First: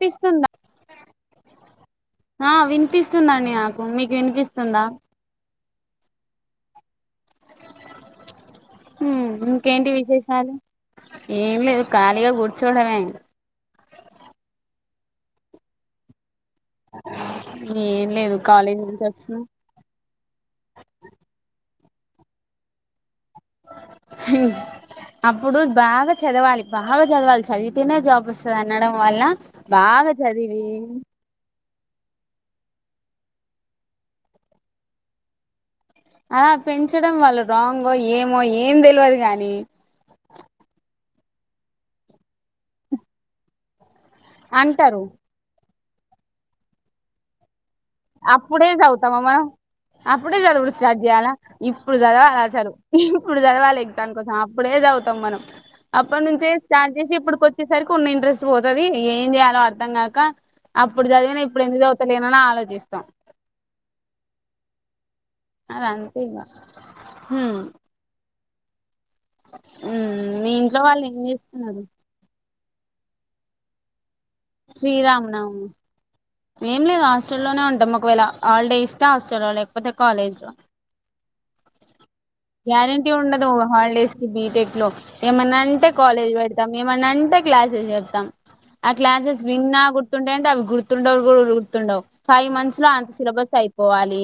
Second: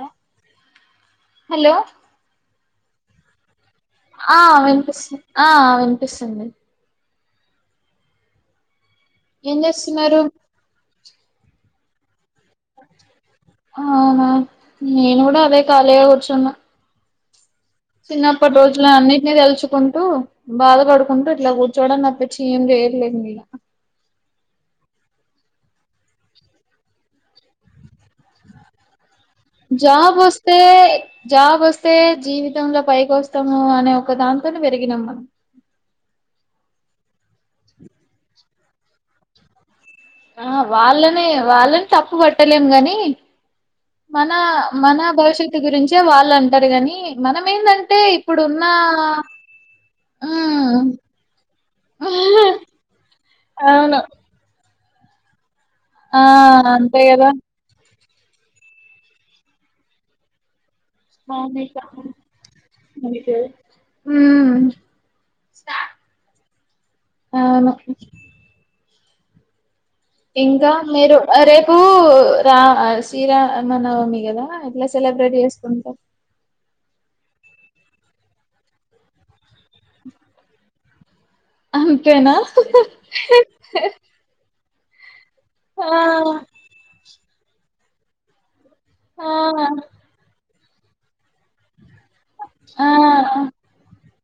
వినిపిస్తుందా హలో ఆ వినిపిస్తుందండి మీకు ఆ వినిపిస్తుందా వినిపిస్తు ఆ వినిపిస్తుంది ఏం ఇంకేంటి చేస్తున్నారు విశేషాలు ఏం లేవు ఖాళీగా గు అవునా నేను కూడా అదే ఖాళీగా కూర్చన్న అ [unintelligible] చిన్నప్పటి రోజులు అన్నింటినీ తెలుచుకుంటూ బాధపడుకుంటూ ఇట్లా కూ చూడంన్నప్పచ్చి ఏంర్లేం హ అప్పుడు బాగా చదవాలి బాగా చదవాలి చదివితేనే జాబ్ వస్తుంది అనడం వల్ల జ బాగా బస్తతే చదివి జాబ్స్తతే జీవితంంలో పైకి వస్తాము అనే ఒక దాంతో పెరిగినాం మన ఆ పెంచడం వాళ్ళు రాంగో ఏమో ఏం తెలియదు కాగాని ఆ వాళ్ళనే వాళ్ళని తప్పు పట్టలేం గాని మన మన అంటారు భవిష్యత్ గురించే వాళ్ళు అంటారు కాగాని మనం ఏందంటే ఇప్పుడున్న అప్పుడే చవుతా మమ్మా అప్పుడే చాలు ఇప్పుడు ఉమ్ స్టార్ట్ చేయాలా ఇప్పుడు చదవాలా సార్ ఇప్పుడు చదవాలి అవును ఎ్జాన్ కోసం ఇప్పుడేదివుతాం మనం ఆ అప్పటి నుంచే స్టార్ట్ అంతే చేసి కదా ఇప్పుడుకి వచ్చేసరి కొన్ని ఇంట్రెస్ట్ పోతుది ఏం చేయాలో అర్థం కాక అప్పుడు చదివిన ఇప్పుడు ఎందు చదువుతలేనని ఆలోచిస్తే అ అద అంత ఇవ హ అవును మీ ఇంకా ఇంట్లో వాళ్ళు మీరు ఏం రేపు చేస్తున్నారు రా శీరామనవమి కదా ఎట్లా సెలబ్రేట్ శ్రీరామనవమి చేసుకుంటారు ఏం లేదు హాస్టల్లోనే ఉంటాము ఒకవేళ హాలిడే ఇస్తే హాస్టల్లో లేకపోతే కాలేజీలో అ గ్యారంటీ ఉండదు హాలిడేస్ కి బిటెక్ లో ఆ ఏమన్నాంటే కాలేజ్ పెడతాం ఏమన్నాంటే క్లాసెస్ చెడతాం ఆ క్లాసస్ విన్ ఆగా గుర్తుండేంట అవి గుర్తుండవు కూడా గుర్తుండావు ఫైవ్ మంత్స్ ఆ లో అంత సిలబస్ అయిపోవాలి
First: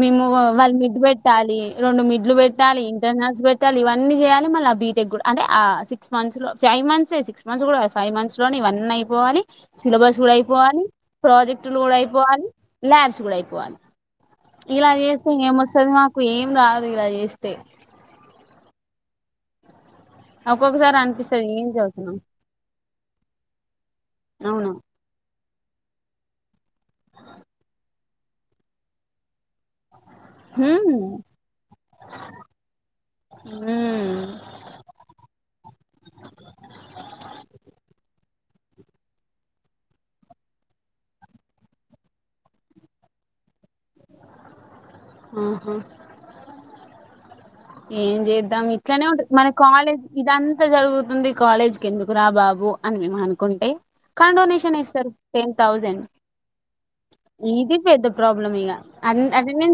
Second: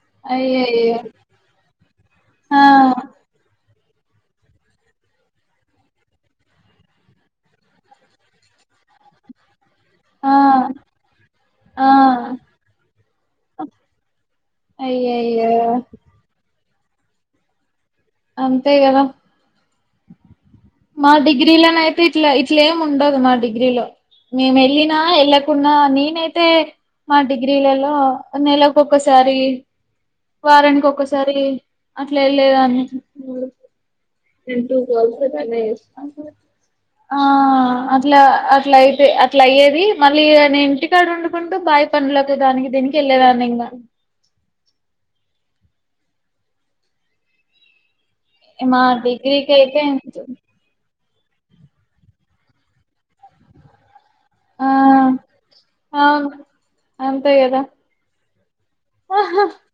మేము వాళ్ళు అయ్యయ్యో మిడ్ పెట్టాలి రెండు మిడ్ ఆ పెట్టాలి ఇంటర్నల్స్ పెట్టాలి ఇవన్న చేయాలి మళ్ళ ఆ బీటెక్ కూడా అంటే ఆ సిక్స్ మంత్స్ లో ఫైవ్ మంత్స్ సిక్స్ మంత్స్ కూడా ఫైవ్ మంత్స్ లోని వన్ అయిపోవాలి సిలబస్ ఆ కూడా అయిపోవాలి ప్రాజెక్టులు ఆ కూడా అయిపోవాలి ల్యాబ్స్ కూడా అయిపోవాలి ఇలా చేస్తే అయ్యయ్యో ఏంస్తుంది మాకు ఏం రాదు ఇలా చేస్తే అంతే గద అకు మా డిగ్రీలోన అయితే ఇట్లా ఇట్లం ఉండదు మా డిగ్రీలో మేము అవును వెళ్ళిన వెళ్ళ కున్న నేనైతే మా డిగ్రీలలో నెలలకుక్కసారి వారానికి హ్మ్ ఒక్కసారి అట్లా లేదన్ని హ్మ్ ఎంటూ కొల్సనే ఆ అట్లా అట్లా అయితే అట్లా అయ్యేది మళ్ళీ నేను ఇంటికాడు వండుకుంటూ బా పంలకు దానికి దీనికి వెళ్ళలేదాన్ని ఇంకా ఆఓహా ఏం చేద్దాం మా ఇట్లనే ఉంట మన డిగ్రీకి అయితే కాలేజ్ ఇదంతా జరుగు ది కాలేజ్ క ఎందుకు రా బాబు అని మేము అనుకుంటే కన్ ఆ డొనేషన్ ఇ సార్ టెన్ థౌసండ్ అవును అంతే కదా ఇది పెద్ద ప్రాబ్లం ఇక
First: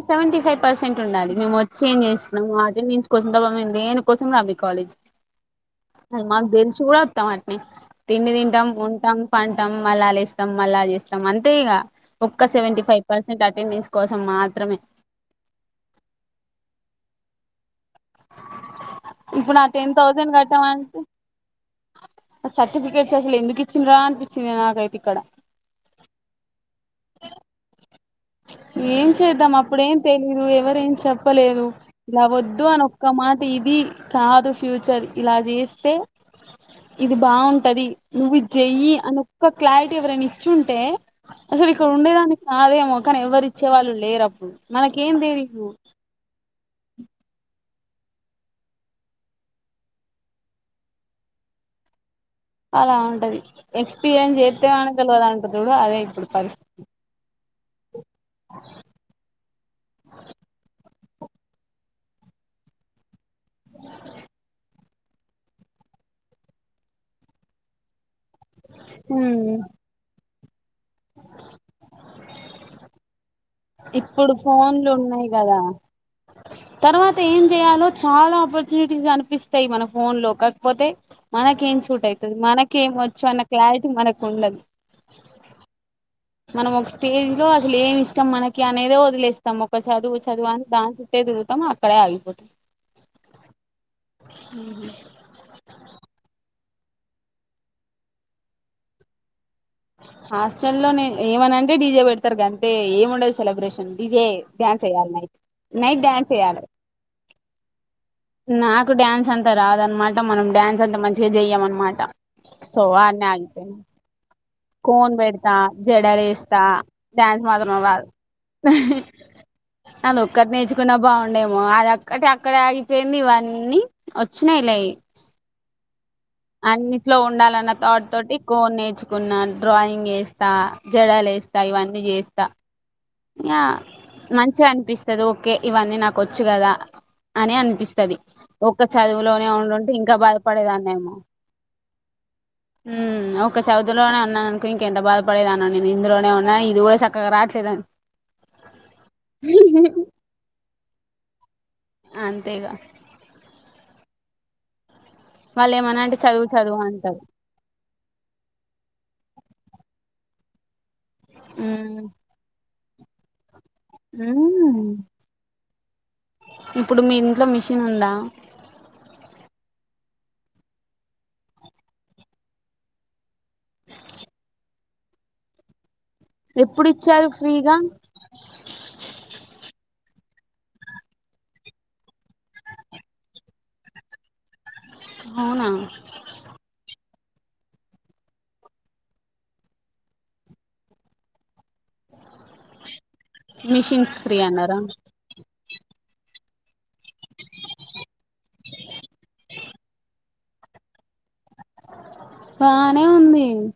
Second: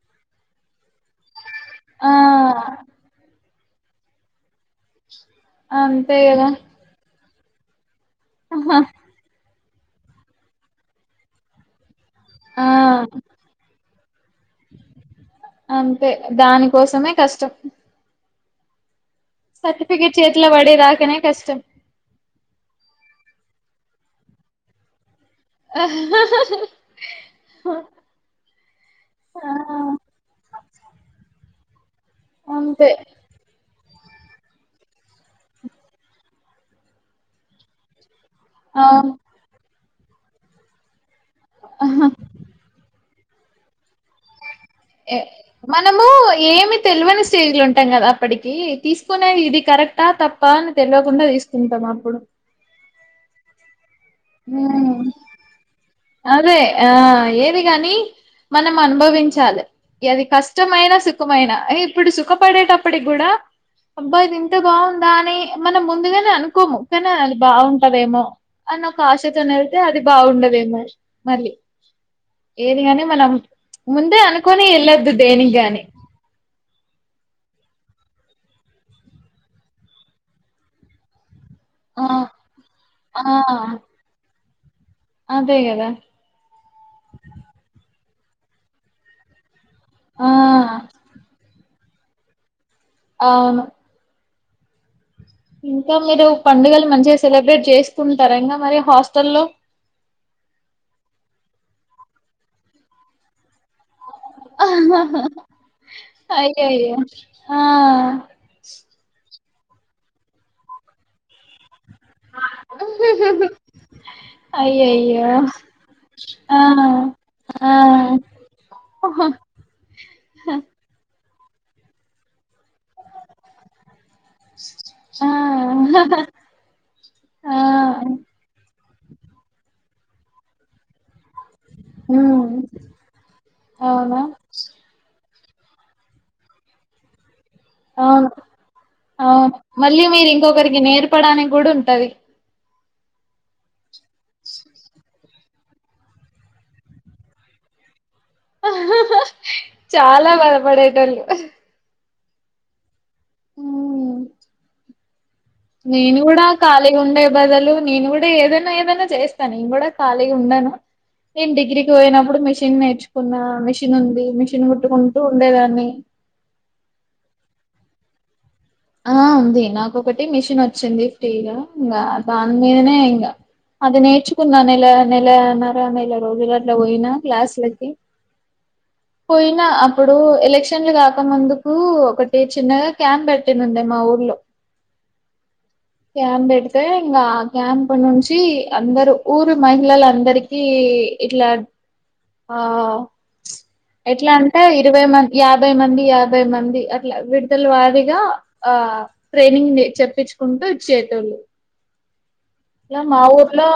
సెవె ఫైవ్ పర్సెంట్ ఉండాలి మేము వచ్చి ఏం చేస్తున్నాం ఆ కోసబంది నేను కోసం రాబ కాలేజ్ అంతే అ కదా మాకు తెలిసు కూడా వస్తాం అట్ని తిండి తింటాం ఉంటాం పంటాం మళ్ళా లేస్తాం మళ్ళా చేస్తాం అంతే ఇక ఒక్క ఆ సెంటీ ఫైర్సెం అటెండెన్స్ కోసం మాత్రమే అంతే దానికోసమే కష్టం ఇప్పుడు ఆ టెన్ సర్టిఫికెట్ థౌజండ్ చేతిలో పడే కట్టామంటే దాకనే కష్టం సర్టిఫికేట్స్ అసలు ఎందుకు ఇచ్చిన్రా అనిపించింది నాకైతే ఇక్కడ ఆ ఏం చేద్దాం అప్పుడేం తెలీదు ఎవర ఏం చెప్పలేదు ఇలా వద్దు అని అంతే ఒక్క మాట ఇది కాదు ఫ్యూచర్ ఇలా చేస్తే ఇది బాగుంటది. నువ్వు ఇది చేయి అవును అని, ఒక క్లారిటీ ఎవరైనా ఇచ్చి ఉంటే అసలు ఇక్కడ ఉండేదాని కాదేమో, కానీ ఎవరు ఇచ్చేవాళ మనము ఏమి తెలివని స్టేజ్ లో ఉంటా ఉంటాం కదా అప్పటికి తీసుకునేది ఇది కరెక్టా తప్ప అని తెలియకుండా తీసుకుంటాం అప్పుడు, అలా ఉంటది ఎక్స్పీరియన్స్ చేస్తతే కాని ఉమ్ తెలవదంట్రూ చూడు అదే ఇప్పుడు అదే పరిస్థితి ఆ ఏది కాని మనం అనుభవించాలి అది కష్టమైన సు సుఖమైన ఇప్పుడు సుఖపడేటప్పటికి కూడా అబ్బా ఇది ఇంత బాగుంది. దాని మనం ముందుగానే అనుకోము కానీ అది బాగుంటదేమో, ఆశతోనే హ్మ్ వెళ్తే అది బాగుండదేమో మళ్ళీ ఏదిగాని మనం ముందే ఇప్పుడు అనుకోని ఫోన్లు వెళ్ళొద్దు ఉన్నాయి కదా దేనికిగాని తర్వాత ఏం చేయాలో చాలా ఆపర్చునిటీస్ కనిపిస్తాయి. మన ఫోన్ లో కాకపోతే మనకేం ఆ సూట్ అయితది, ఆ మనకేమొచ్చు అన్న క్లారిటీ మనకు ఉండదు. అదే కదా మనం ఒక స్టేజ్ లో అసలు ఏమి ఇష్టం మనకి అనేదే వదిలేస్తాం, చదువు ఆ చదువు అన్ని దాని చుట్టే తిరుగుతాం అక్కడే ఆగిపోతాం, అవును [unintelligible] ఇంకా మీరు పండుగలు మంచిగా సెలబ్రేట్ చేసుకుంటార, ఇంకా మరి హాస్టల్లో హాస్టల్ల్లో ఏమనంటే డీజే పెడతారు గంతే ఏమిండే సెలబ్రేషన్ డిజే డ్యాన్స్ ఏయాలి నైట్ డ్యాన్స్ ఏయాలే, అయ్యయ్యో ఆ నాకు డ్యాన్స్ అంతా రాదనమాట మనం డ్యాన్స్ అంతా మంచిగా చెయ్యమ అన్నమాట, ట సో అనే ఆగిపోయినం కోన్ అయ్యయ్యో పెడతా ఆ జడవేస్తా డ్యాన్స్ ఆ మాత్రం రాదు, అది ఒక్కటి నేర్చుకున్నా బాగు ఉండేమో అది అక్కటి అక్కడ ఆగిపోయింది ఇవన్నీ వచ్చినాయిలే, ఆ అన్నిట్లో ఆ ఉండాలన్న తథట్ తోటి కోన్ నేర్చుకో న్న డ్రాయింగ్ వేస్తా, జడలు వేస్తా, ఇవన్నీ చేస్తా, హ్మ్ ఇగా అవునా మంచిగా అనిపిస్తంది ఓకే ఇవన్నీ నాకొచ్చు కదా, అని అనిపిస్తది అవును ఒక్క చదువులోనే అవును ఉండింటే మళ్ళీ ఇంకా మీరు ఇంకొకరికి బాధపడేదాన్ని ఏమో నేర్పడానికి కూడా ఉంటది ఉ ఒక చదువు లోనే ఉన్నానుకో ఇంకెంత బాదా బాధపడేదానో నేను ఇందులోనే ఉన్నా ఇది కూడా చక్కగా రావట్లేదని చాలా బాధపడేటోళ్ళు, అంతేగా ఊ వాళ్ళు ఏమన్నా అంటే నేను కూడా చదువు చదువు ఖాళీ అంటారు ఉండే బదులు నేను కూడా ఏదైనా ఏదైనా చేస్తా నేను కూడా ఖాళీ ఉండను నేను డిగ్రీకి ఉమ్ పోయినప్పుడు మిషన్ నేర్చుకున్నా, మిషన్ మిషన్ ఉంది మిషిన్ ఉమ్ కుట్టుకుంటూ ఉండేదాన్ని మిషిన్ ఉందా ఆ ఉంది నాకొకటి మిషిన్ వచ్చింది ఫ్రీగా ఇంకా దాని మీదనే ఇంకా అది నేర్చుకున్న నెల నెల నర నెల రోజు గంట ఎప్పుడు పోయిన ఇచ్చారు ఫ్రీగా క్లాస్కి పోయినా అప్పుడు ఎలక్షన్లు కాక ముందుకు ఒకటి చిన్నగా క్యాంప్ పెట్టిందిండే, మా ఊర్లో అవునా క్యాంప్ పెడితే ఇంకా క్యాంప్ నుంచి అందరు ఊరు మహిళల అందరికి ఇట్లా ఆ మిషన్స్ ఎట్లా ఫ్రీ అంటే అన్నారా ఇరవై మంది యాభై యాభై మంది యాభై మంది అట్లా విడుదల వారిగా ఆ ట్రైనింగ్ చెప్పించుకుంటూ ఇచ్చేటోళ్లు, ఇలా బానే ఉంది మాఊర్లో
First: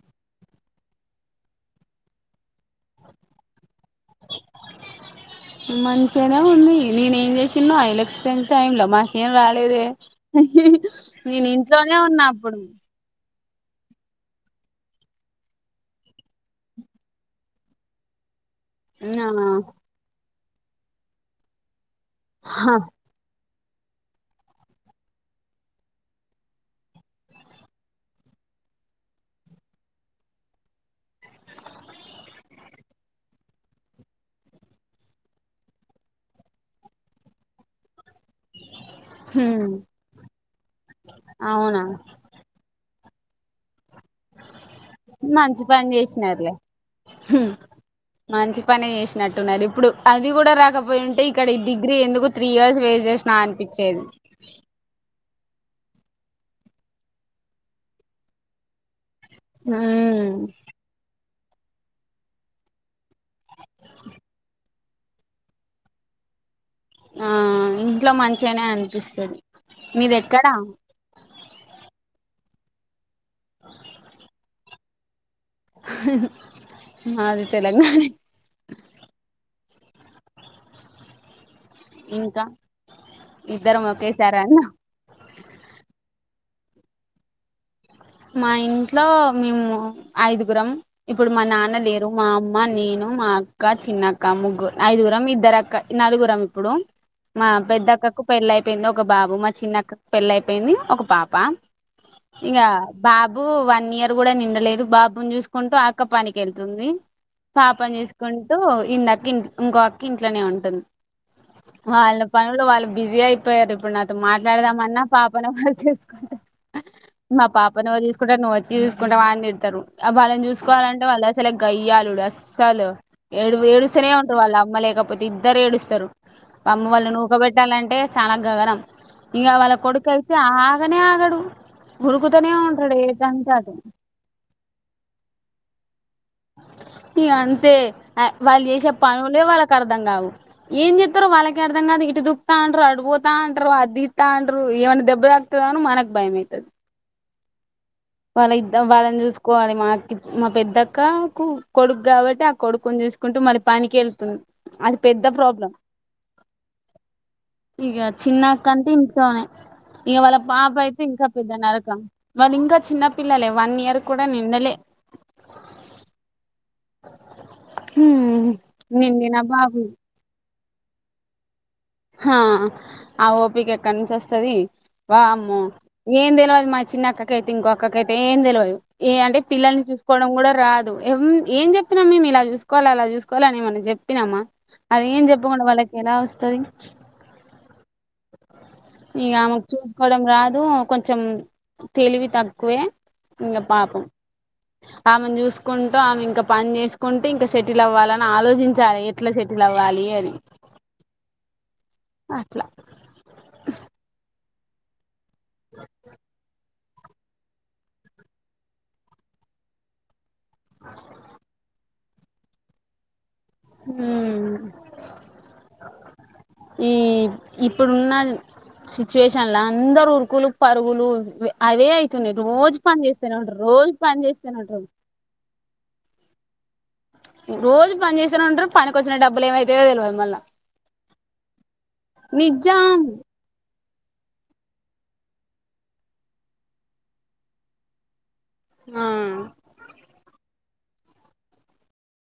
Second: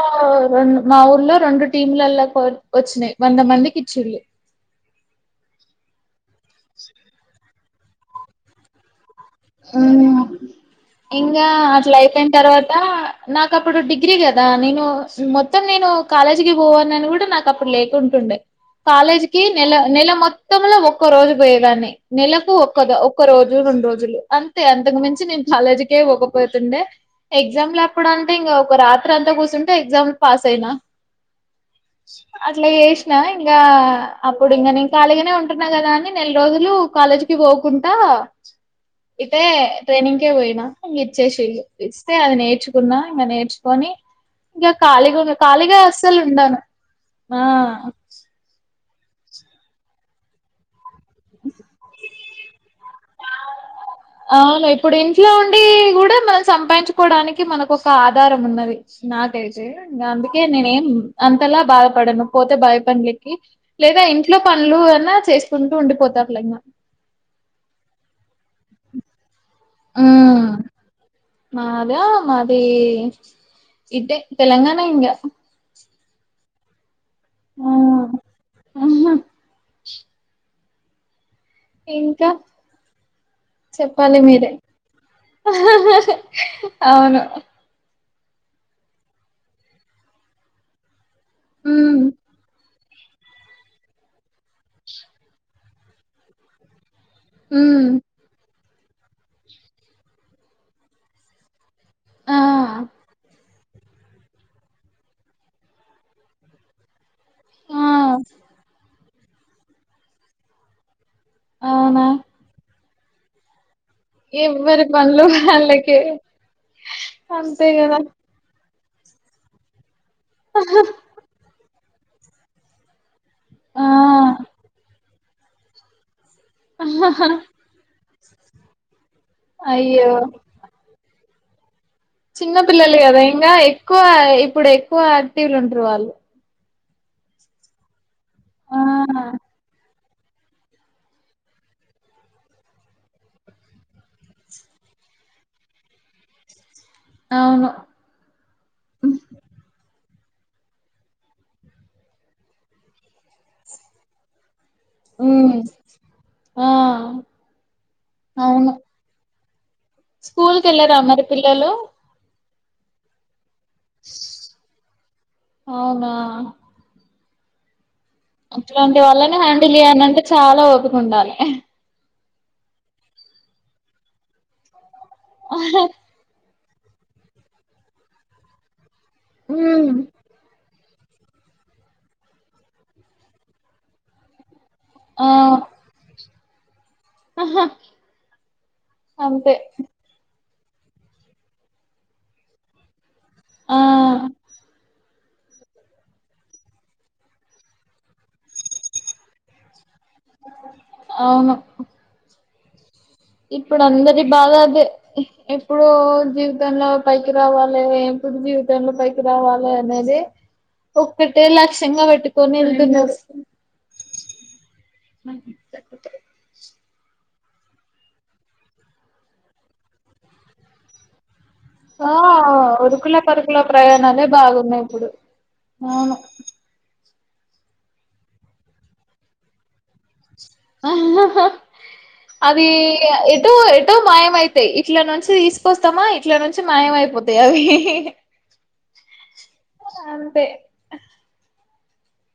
రెం మా ఊర్లో రెండు టీమ్ లాలకి వచ్చినాయి వంద మందికి, ఇచ్చిళ్ళు మంచేన్ చె చ్చిన్ను ఐలక్స్టెంట్ టైమ్ లో మ ఏం రాలేదే ఉహుహు ఇంకా నేను అట్లా ఇంట్లోనే ఉన్నా అయిపోయిన అప్పుడు తర్వాత నాకు అప్పుడు డిగ్రీ కదా నేను మొత్తం నేను కాలేజీకి పోవ అని కూడా నాకు అప్పుడు లేకుంటుండే ఆ కాలేజీకిి నెల నెల మొత్తంలో ఒక్క రోజు పోయేదాన్ని నెలకు ఒక్క ద ఒక్క రోజు నువు రెండు రోజులు అంతే అంతకు మించి నేను కాలేజీకే పోకపోతుండే ఎగ్జామ్లు ఎప్పుడ అంటే ఇం ఒక రాత్రి అంతా ఇంట్లో కూసుంటే ఎగ్జామ్లు పాస్ అయినా అట్లా చేసినా ఇంకా అప్పుడు ఇంకా నేను కాళీగానే ఉంటున్నా కదా అని నెల రోజులు కాలేజ్ కి పోకుండా ఇదే ట్రైనింగ్కే పోయినా ఇంక ఇచ్చేసిరు అవునా ఇస్తే అది నేర్చుకున్నా ఇంక నేర్చుకొని ఇంకా కాళిగా ఉండన్ మంచి కాళిగా పని అసలు చేసినారులే ఉండను ఆ పని చేసినట్టున్నారు ఇప్పుడు అది కూడా రాకపోయి ఉంటే ఇక్కడ ఈ డిగ్రీ ఎందుకు త్రీ ఇయర్స్ వేయిట్ చేసిన అన్పి ఆ అవును ఇప్పుడు ఇంట్లో ఉండి కూడా మనం సంపాదించుకోవడానికి మనకు ఒక ఆధారం ఉన్నది. నాకు తెలిసింది ఉమ్, గందుకే నేనే ఏం అంతలా బాధపడను పోతే బాయ పనులకి, లేదా ఇంట్లో పనులు అన్న చేసుకుంటూ ఉండిపోత దాం లెంగ ఆ ఇంట్లో మంచిగా అనే అనిపిస్తది మీది ఎక్కడా? మాద మాది ఇదే తెలంగాణ ఇంగ అహెహి మాది ఆ తెలంగాణే ఆహా ఇంకా ఇద్దరం చెప్పాలి ఒకేసారి మీరే అన్నాం అహ్హ్హ్ అవును మా ఇంట్లో మేము ఐదుగురం ఇప్పుడు మా నాన్న ఉమ్ లేరు మా అమ్మ, నేను మా అక్క, చిన్నక్క ముగ్గురు ఐదుగురం ఇద్దరు అక్క నలుగురం ఇప్పుడు. మా ఉమ్ పెద్దక్కకు పెళ్ళ అయిపోయింది ఒక బాబు, మా చిన్నక్కకు పెళ్ళ అయిపోయింది ఒక పాప. ఆ ఇక బాబు వన్ ఇయర్ కూడా నిండలేదు. బాబుని చూసుకుంటూ అక్క పనికి వెళ్తుంది. ఆ పాపని చేసుకుంటూ ఇందక్క ఇంట్ ఇంకో అక్క ఇంట్లోనే ఉంటుంది. అవునా వాళ్ళ పనులు వాళ్ళు బిజీ అయిపోయారు. ఇప్పుడు నాతో ఎవ్వరి మాట్లాడదామన్నా పనులు పాపనే వాళ్ళు వాళ్ళకే చేసుకుంటా మా అంతే పాపని కదా ఎవరు చూసుకుంటారు నువ్వు వచ్చి చూసుకుంటవా అని తిడతారు. అ వాళ్ళని చూసుకోవాలంటే వాళ్ళ అస్సలె గయ్యాలుడు అస్సలు ఏడువు ఆ ఏడుస్తూనే ఉంటారు వాళ్ళు అమ్మ లేకపోతే ఇద్దరు ఏడుస్తారు. అమ్ము వాళ్ళు నూకబెట్టాలంటే చానా గగనం ఇగ వాళ్ళ అయ్యో కొడుకు అయితే ఆగనే ఆగడు. ఉరుకుతూనే చిన్న ఉంటాడు పిల్లలు కదా ఏటంటే ఇంకా అటు ఎక్కువ ఇప్పుడు ఎక్కువ యాక్టివ్లు ఉంటారు వాళ్ళు. ఇగ అంతే అ వాళ్ళ ఆ చేసే పనులె వాలా కర్ధ అర్ధం కావు ఏం చెప్తారు వాళ్ళకి అర్థం కాదు. ఇటు దుకుతా అంటరు, అటుపోతా అంటరు అ దితా అంటరు ఏ వానికి దెబ్బ తగులుతదేమో అని మనకు భయం అయితుంది. నవును వాళ్ళ ఇద్దం వాళ్ళని చూసుకోవాలి మా మా పెద్దక్కకు కొడుకు కాబట్టి ఆ కొడుకుని చూ చూసుకుంటూ మరి పనికి వెళ్తుంది. అది పెద్ద ఉమ్ ప్రాబ్లం ఆ ఇక అవును చిన్నక్కంటే ఇంట్లోనే. ఇగ వాళ్ళ స్కూల్ పాప కెళ్ళరా అయితే మరి ఇంకా పెద్ద పిల్లలు నరకం వాళ్లు ఇంకా చిన్న పిల్లలే వన్ ఇయర్ కూడా నిండలే అవునా అట్లాంటి వళ్లనే నిండిన హ్యాండిల్ బాబులు చేయనంటే చాలా ఓపికవుండాలి ఆ ఆ ఓపికి ఎక్కడి నుంచి వస్తుది బ అమ్మో ఏం తెల మా చిన్న అక్కకైతే ఇంకొక్కకైతే ఏం తెలియదు ఏ అంటే పిల్లల్ని ఉమ్ చూసుకోవడం కూడా రాదు ఏం చెప్పినామ మేము ఇలా చూసుకోవాలి అలా చూసుకోవాల అని మం చెప్పినామా అది ఏం ఆ చెప్పకుండా వాళ్ళకి ఎలా వస్తుంది ఆహ ఇక ఆమెకు చూసుకోవడం రాదు కొంచెం తెలివి తక్కువే ఇకా ఆ పాపం ఆమెను చూసుకుంటూ ఆమె ఇంకా పని చేసుకుంటూ ఇంకా సెటిల్ అవ్వాలని ఆలోచించాలి ఎట్లా సెటిల్ అవ్వాలి అని అవును అట్లా ఇప్పుడు అందరి బాదా అదే ఎప్పుడో జీవితంలో పైకి రావాలి ఎప్పుడు జీవితంలో పైకి రావాలి అనేది ఒక్కటే లక్షంగా పెట్టుకొని వెళ్తున్నారు హ్మ్మ్ హ్మ్ ఇప్పుడున్న సిచ్యుయేషన్ లో అందరు ఉరుకులు పరుగులు అవే ఆ అవుతుందియి రోజు పని ఉరుకుల పరుకుల చేస్తానంటారు రోజు పని చేస్తానంటారు ఆవును రోజు పని చేస్తానే ఉంటారు పనికి వచ్చిన డబ్బులు ఏమతాయో తెలిదు మల్ల అది నిజం ఎటో ఏంటో మాయమైతాయి ఇట్ల నుంచి తీసుకొస్తామా ఇట్ల నుంచి మాయ అయిపోతాయి అవి ఆ అంతే